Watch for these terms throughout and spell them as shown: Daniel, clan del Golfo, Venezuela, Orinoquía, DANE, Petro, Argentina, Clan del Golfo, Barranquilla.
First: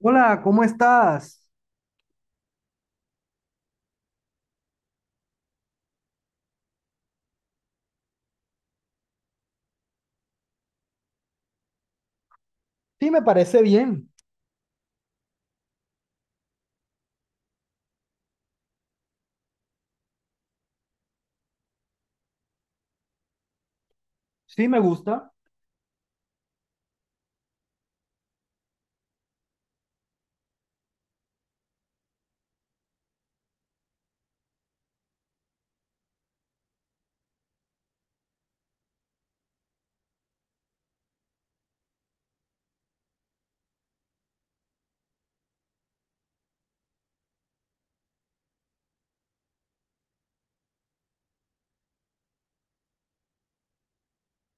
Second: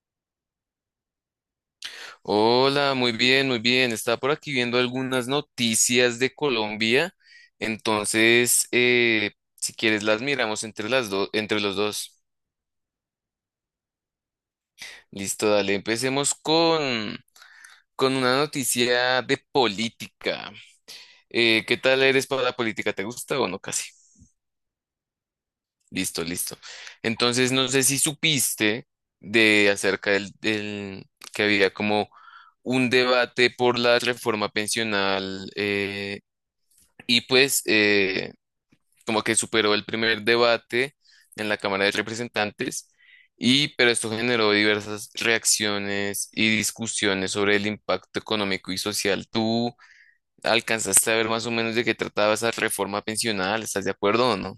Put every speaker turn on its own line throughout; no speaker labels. Hola, ¿cómo estás?
Hola, muy bien, muy bien. Estaba por aquí viendo algunas noticias de Colombia. Entonces, si quieres, las miramos entre las dos, entre los dos.
Sí, me parece bien.
Listo, dale. Empecemos con una noticia de política. ¿Qué tal eres para la política? ¿Te gusta o no? Casi.
Sí, me gusta.
Listo, listo. Entonces, no sé si supiste de acerca del que había como un debate por la reforma pensional. Y pues como que superó el primer debate en la Cámara de Representantes, y pero esto generó diversas reacciones y discusiones sobre el impacto económico y social. ¿Tú alcanzaste a ver más o menos de qué trataba esa reforma pensional? ¿Estás de acuerdo o no?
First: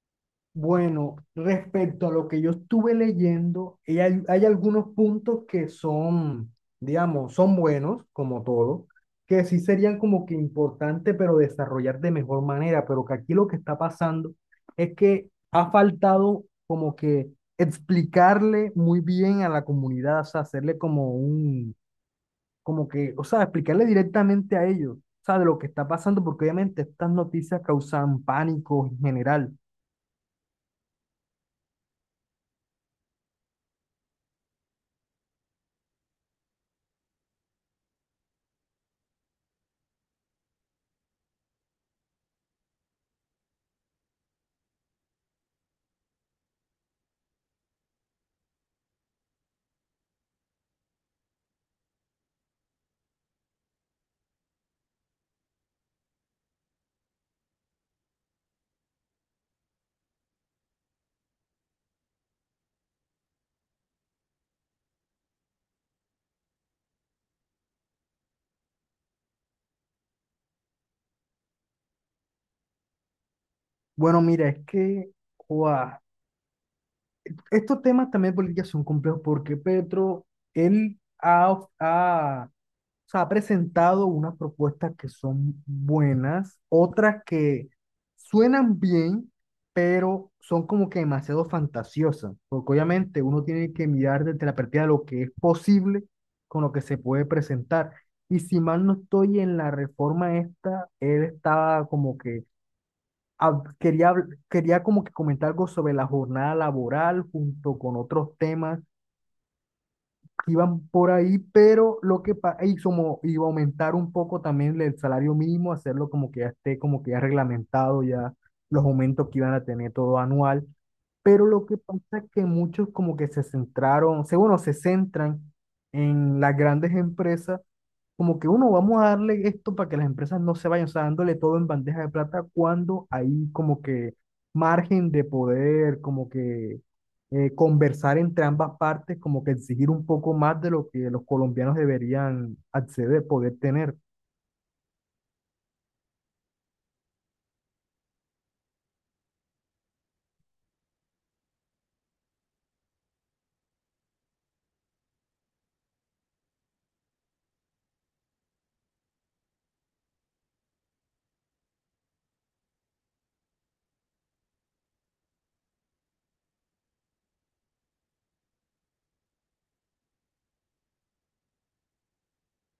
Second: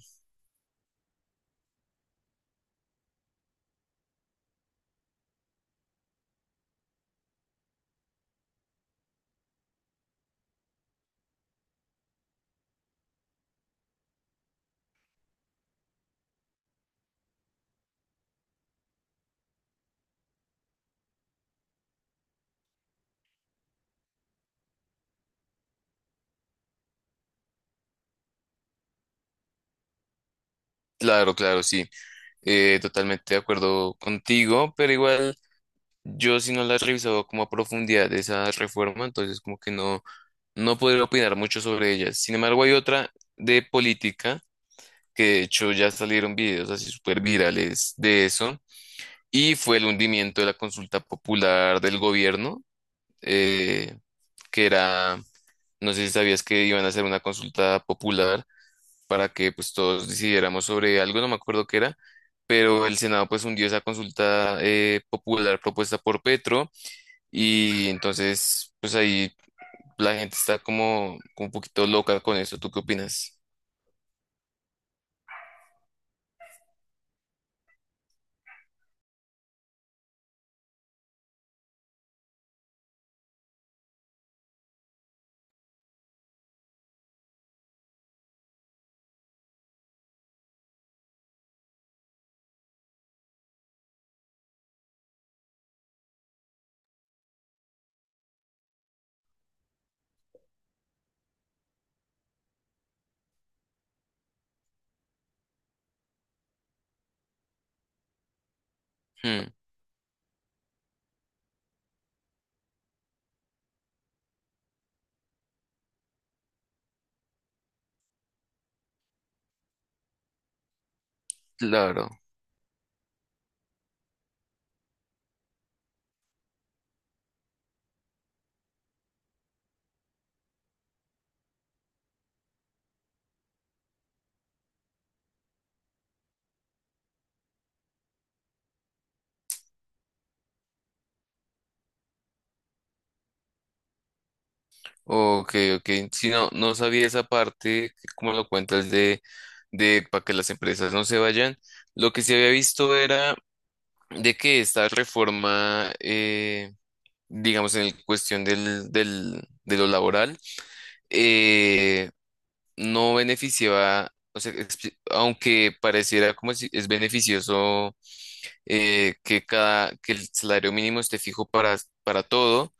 Bueno, respecto a lo que yo estuve leyendo, y hay algunos puntos que son, digamos, son buenos, como todo, que sí serían como que importantes, pero desarrollar de mejor manera, pero que aquí lo que está pasando es que ha faltado como que explicarle muy bien a la comunidad, o sea, hacerle como un, como que, o sea, explicarle directamente a ellos, o sea, de lo que está pasando, porque obviamente estas noticias causan pánico en general.
Claro, claro, sí. Totalmente de acuerdo contigo, pero igual yo si no la he revisado como a profundidad de esa reforma, entonces como que no podré opinar mucho sobre ella. Sin embargo, hay otra de política que de hecho ya salieron videos así súper virales de eso, y fue el hundimiento de la consulta popular del gobierno, eh, que era, no sé si sabías que iban a hacer una consulta popular para que pues todos decidiéramos sobre algo, no me acuerdo qué era, pero el Senado pues hundió esa consulta popular propuesta por Petro y entonces pues ahí la gente está como, como un poquito loca con eso, ¿tú qué opinas?
Bueno, mira, es que, joa, estos temas también de política son complejos porque Petro, él ha, of- ha o sea, ha presentado unas propuestas que son buenas, otras que suenan bien, pero son como que demasiado fantasiosas, porque obviamente uno tiene que mirar desde la perspectiva de lo que es posible con lo que se puede presentar. Y si mal no estoy en la reforma esta, él estaba como que quería como que comentar algo sobre la jornada laboral junto con otros temas
Hmm,
iban por ahí, pero y como iba a aumentar un poco también el salario mínimo, hacerlo como que ya esté como que ya reglamentado ya los aumentos que iban a tener todo anual, pero lo que
claro.
pasa es que muchos como que se centraron, se, bueno, se centran en las grandes empresas como que uno, vamos a darle esto para que las empresas no se vayan, o sea, dándole todo en bandeja de plata cuando hay como que margen de poder, como que conversar entre ambas partes, como que exigir un poco más de lo que los colombianos deberían acceder, poder tener.
Ok, ok. Si no, no sabía esa parte, que como lo cuentas, de para que las empresas no se vayan. Lo que sí había visto era de que esta reforma, digamos, en el cuestión de lo laboral, eh, no beneficiaba, o sea, exp- aunque pareciera como si es beneficioso que cada, que el salario mínimo esté fijo para todo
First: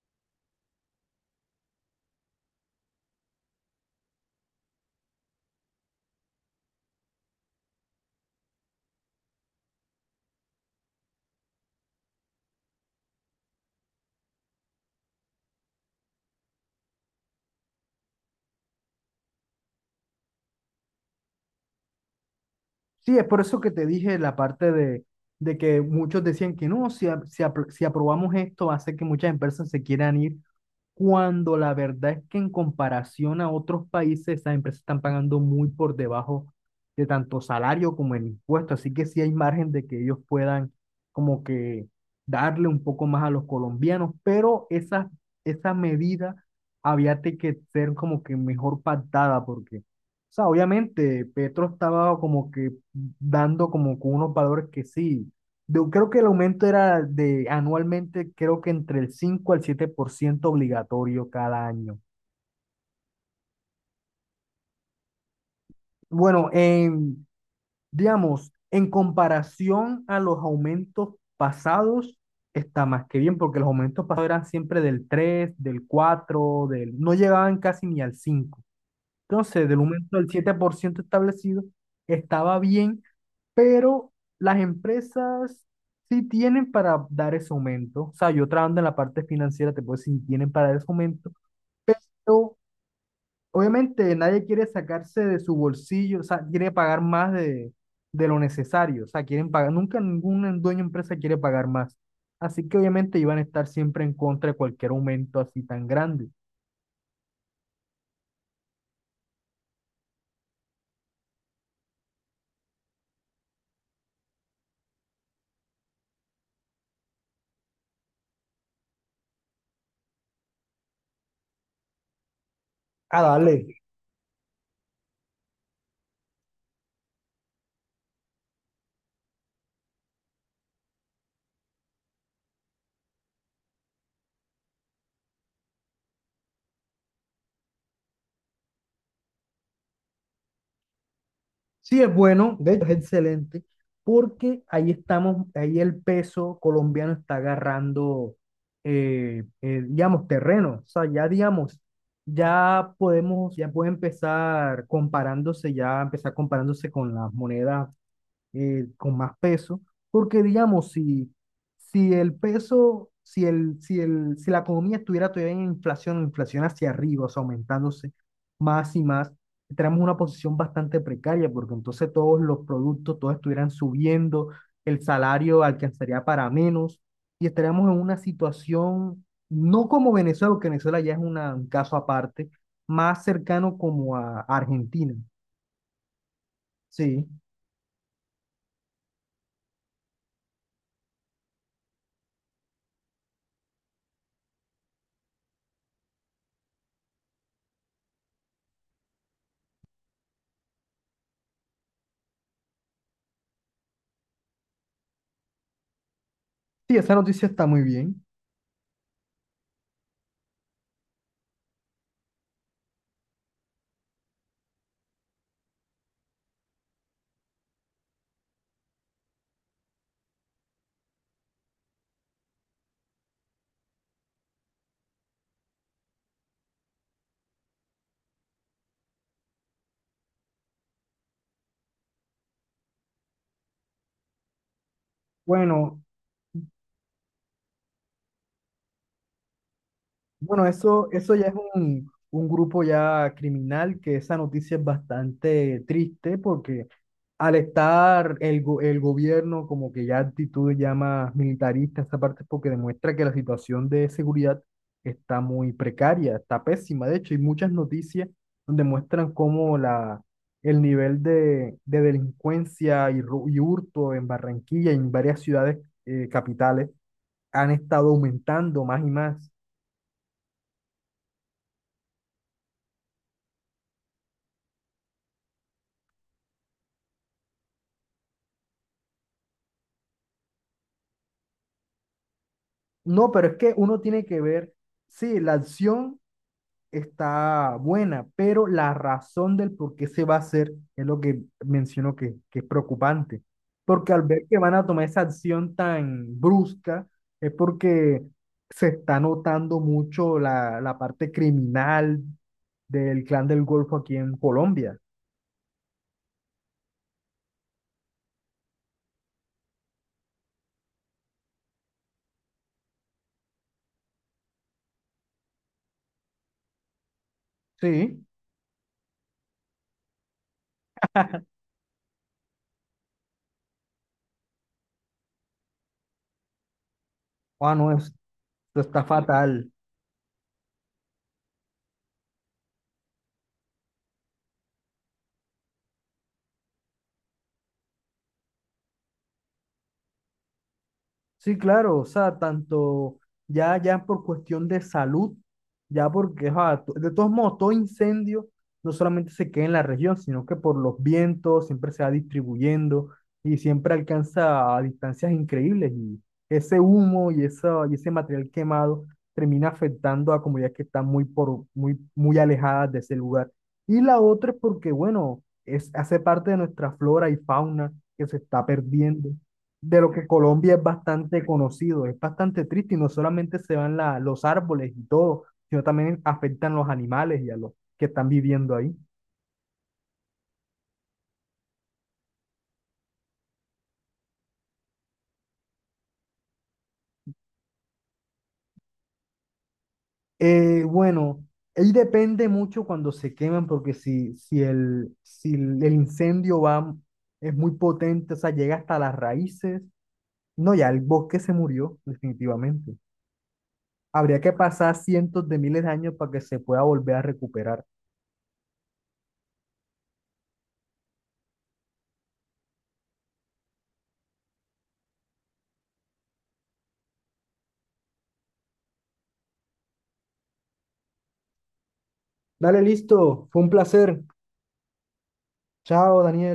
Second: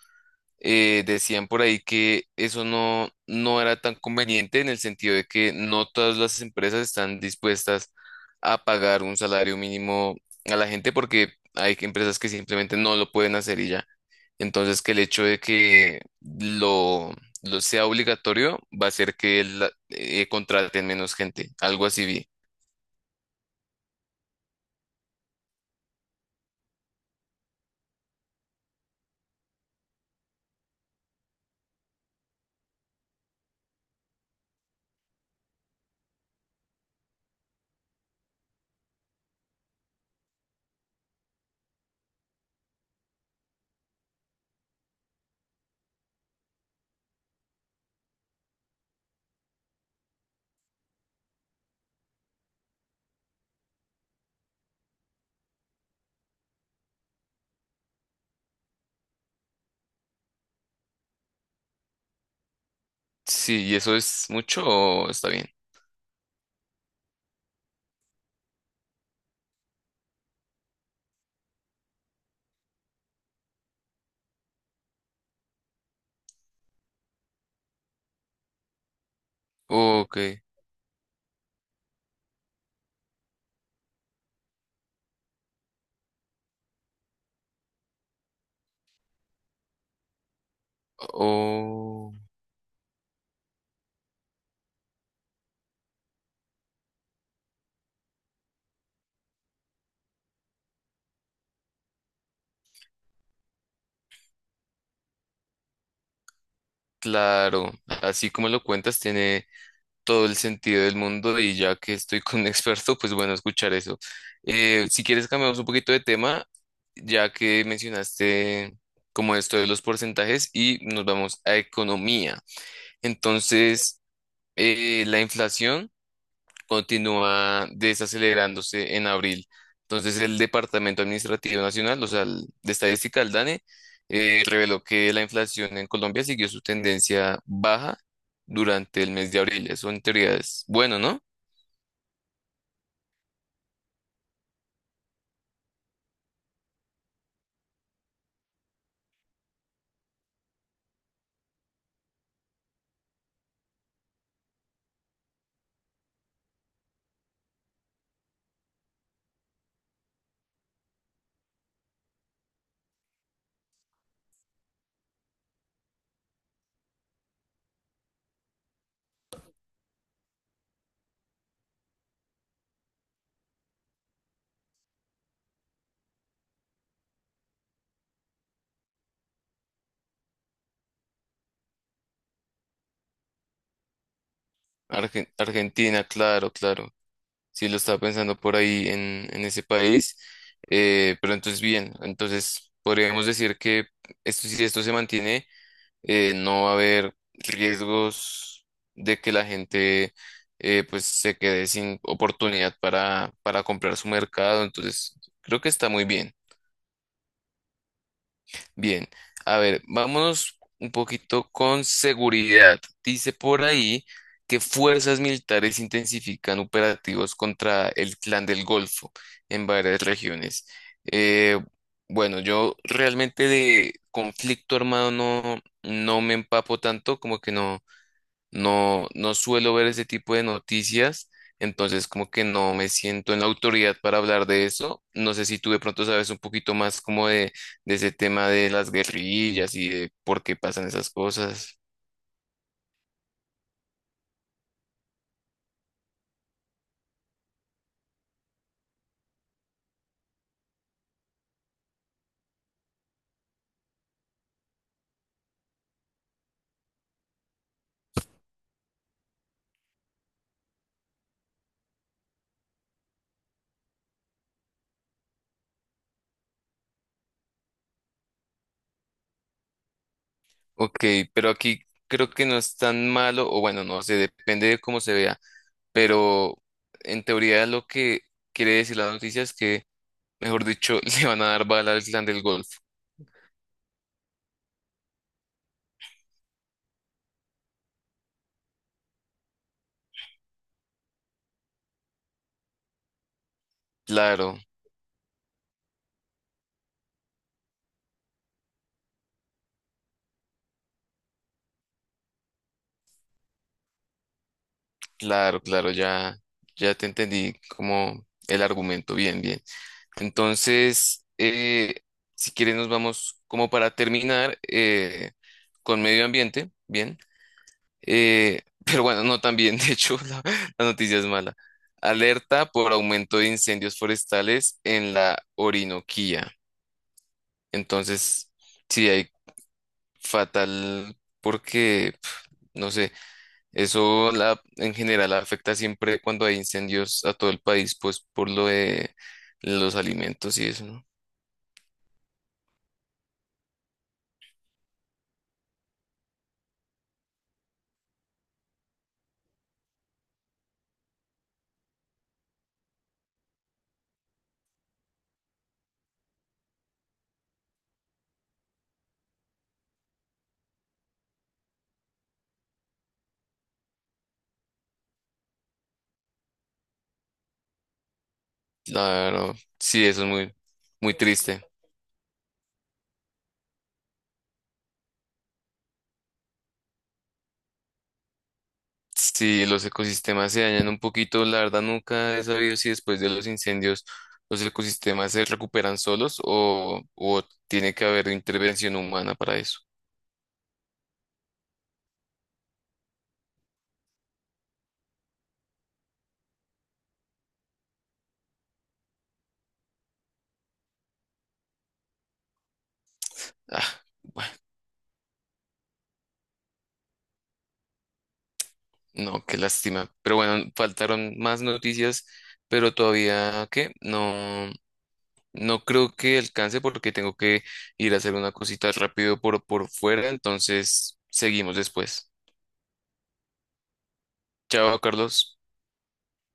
decían por ahí que eso no era tan conveniente en el sentido de que no todas las empresas están dispuestas a pagar un salario mínimo a la gente porque hay que- empresas que simplemente no lo pueden hacer y ya. Entonces, que el hecho de lo sea obligatorio va a hacer que la- contraten menos gente, algo así vi.
Sí, es por eso que te dije la parte de, que muchos decían que no, si aprobamos esto, hace que muchas empresas se quieran ir cuando la verdad es que en comparación a otros países, esas empresas están pagando muy por debajo de tanto salario como el impuesto, así que sí hay margen de que ellos puedan como que darle un poco más a los colombianos, pero esa medida que ser como que mejor pactada porque, o sea, obviamente Petro estaba como que dando como que unos valores que sí. Yo creo que el aumento era de anualmente, creo que entre el 5 al 7% obligatorio cada año.
Sí, ¿y eso es mucho o está bien?
Bueno, en, digamos, en comparación a los aumentos pasados, está más que bien, porque los aumentos pasados eran siempre del 3 del 4 del, no llegaban casi ni al cinco. Entonces, del
Ok,
aumento del 7% establecido, estaba bien, pero las empresas sí tienen para dar ese aumento. O sea, yo trabajando en la parte financiera, te puedo decir, sí tienen para dar ese aumento,
oh,
pero obviamente nadie quiere sacarse de su bolsillo, o sea, quiere pagar más de lo necesario. O sea, quieren pagar, nunca ningún dueño de empresa quiere pagar más. Así que obviamente iban a estar siempre en contra de cualquier aumento así tan grande.
claro, así como lo cuentas, tiene todo el sentido del mundo y ya que estoy con un experto, pues bueno, escuchar eso. Si quieres cambiamos un poquito de tema, ya que mencionaste como esto de los porcentajes y nos vamos a economía.
Ah, dale.
Entonces, la inflación continúa desacelerándose en abril. Entonces, el Departamento Administrativo Nacional, o sea, el de Estadística, el DANE, reveló que la inflación en Colombia siguió su tendencia baja durante el mes de abril. Eso en teoría es bueno, ¿no?
Sí, es bueno, de hecho es excelente, porque ahí estamos, ahí el peso colombiano está agarrando, digamos, terreno. O sea, ya digamos, ya podemos, ya puede empezar comparándose, ya empezar comparándose con las monedas con más peso, porque digamos, si, si el peso, si la economía estuviera todavía en inflación, inflación hacia arriba, o sea, aumentándose más y más, tenemos una posición bastante precaria, porque entonces todos los productos, todos estuvieran subiendo, el salario alcanzaría para menos, y estaríamos en una situación, no como Venezuela, porque Venezuela ya es un caso aparte, más cercano como a Argentina.
Argen- Argentina, claro, claro.
Sí,
Sí, lo estaba pensando por ahí en ese país. Pero entonces, bien, entonces podríamos decir que esto, si esto se mantiene, no va a haber riesgos de que la gente pues se quede sin oportunidad para comprar su mercado. Entonces, creo que está muy bien.
sí, esa noticia está muy bien.
Bien, a ver, vámonos un poquito con seguridad. Dice por ahí que fuerzas militares intensifican operativos contra el Clan del Golfo en varias regiones. Eh, bueno, yo realmente de conflicto armado no me empapo tanto, como que no suelo ver ese tipo de noticias, entonces como que no me siento en la autoridad para hablar de eso. No sé si tú de
Bueno,
pronto sabes un poquito más como de ese tema de las guerrillas y de por qué
bueno,
pasan
eso,
esas
eso ya es
cosas.
un grupo ya criminal, que esa noticia es bastante triste porque al estar el gobierno como que ya actitud ya más militarista, esa parte es porque demuestra que la situación de seguridad está muy precaria, está pésima. De hecho, hay muchas noticias donde muestran cómo el nivel de delincuencia y hurto en Barranquilla y en varias ciudades capitales han estado aumentando más y más.
Ok, pero aquí creo que no es tan malo, o bueno, no sé, depende de cómo se vea, pero en teoría lo que quiere decir la noticia es que, mejor dicho, le van a dar bala al clan del Golfo.
No, pero es que uno tiene que ver, sí, la acción está buena, pero la razón del por qué se va a hacer es lo que menciono que es preocupante. Porque al ver que
Claro.
van a tomar esa acción tan brusca, es porque se está notando mucho la, la parte criminal del clan del Golfo aquí en Colombia.
Claro, claro, ya, ya te entendí como el argumento, bien, bien. Entonces, si quieres nos vamos como para terminar con medio ambiente, bien.
Sí,
Pero bueno, no tan bien, de hecho, la noticia es mala. Alerta por aumento de incendios forestales en la Orinoquía.
ah, no, esto
Entonces,
está
sí, hay
fatal.
fatal porque, pf, no sé. Eso la, en general afecta siempre cuando hay incendios a todo el país, pues por lo de los alimentos y eso, ¿no?
Sí, claro, o sea, tanto ya, ya por cuestión de salud, ya porque, ajá, de todos modos, todo incendio no solamente se queda en la región, sino que por los vientos siempre se va distribuyendo y siempre alcanza a distancias increíbles y ese humo y ese material quemado termina afectando a comunidades que están muy, muy alejadas de ese lugar. Y la otra es porque, bueno, es, hace parte de nuestra flora y fauna que se está perdiendo
Claro,
de
sí,
lo
eso
que
es muy,
Colombia es
muy
bastante
triste.
conocido, es bastante triste y no solamente se van los árboles y todo, sino también afectan los animales y a los que están viviendo ahí.
Si los ecosistemas se dañan un poquito, la verdad nunca he sabido si después de los incendios los ecosistemas se recuperan solos o tiene que haber intervención humana para eso.
Bueno, ahí depende mucho cuando se queman, porque si el incendio va, es muy potente, o sea, llega hasta las raíces, no, ya el bosque se murió definitivamente.
Ah,
Habría que pasar cientos de miles de años para que se pueda volver a recuperar.
no, qué lástima. Pero bueno, faltaron más noticias, pero todavía, ¿qué? No. No creo que alcance porque tengo que ir a hacer una cosita rápido por fuera, entonces seguimos después.
Dale, listo, fue un placer.
Chao, Carlos.
Chao, Daniel.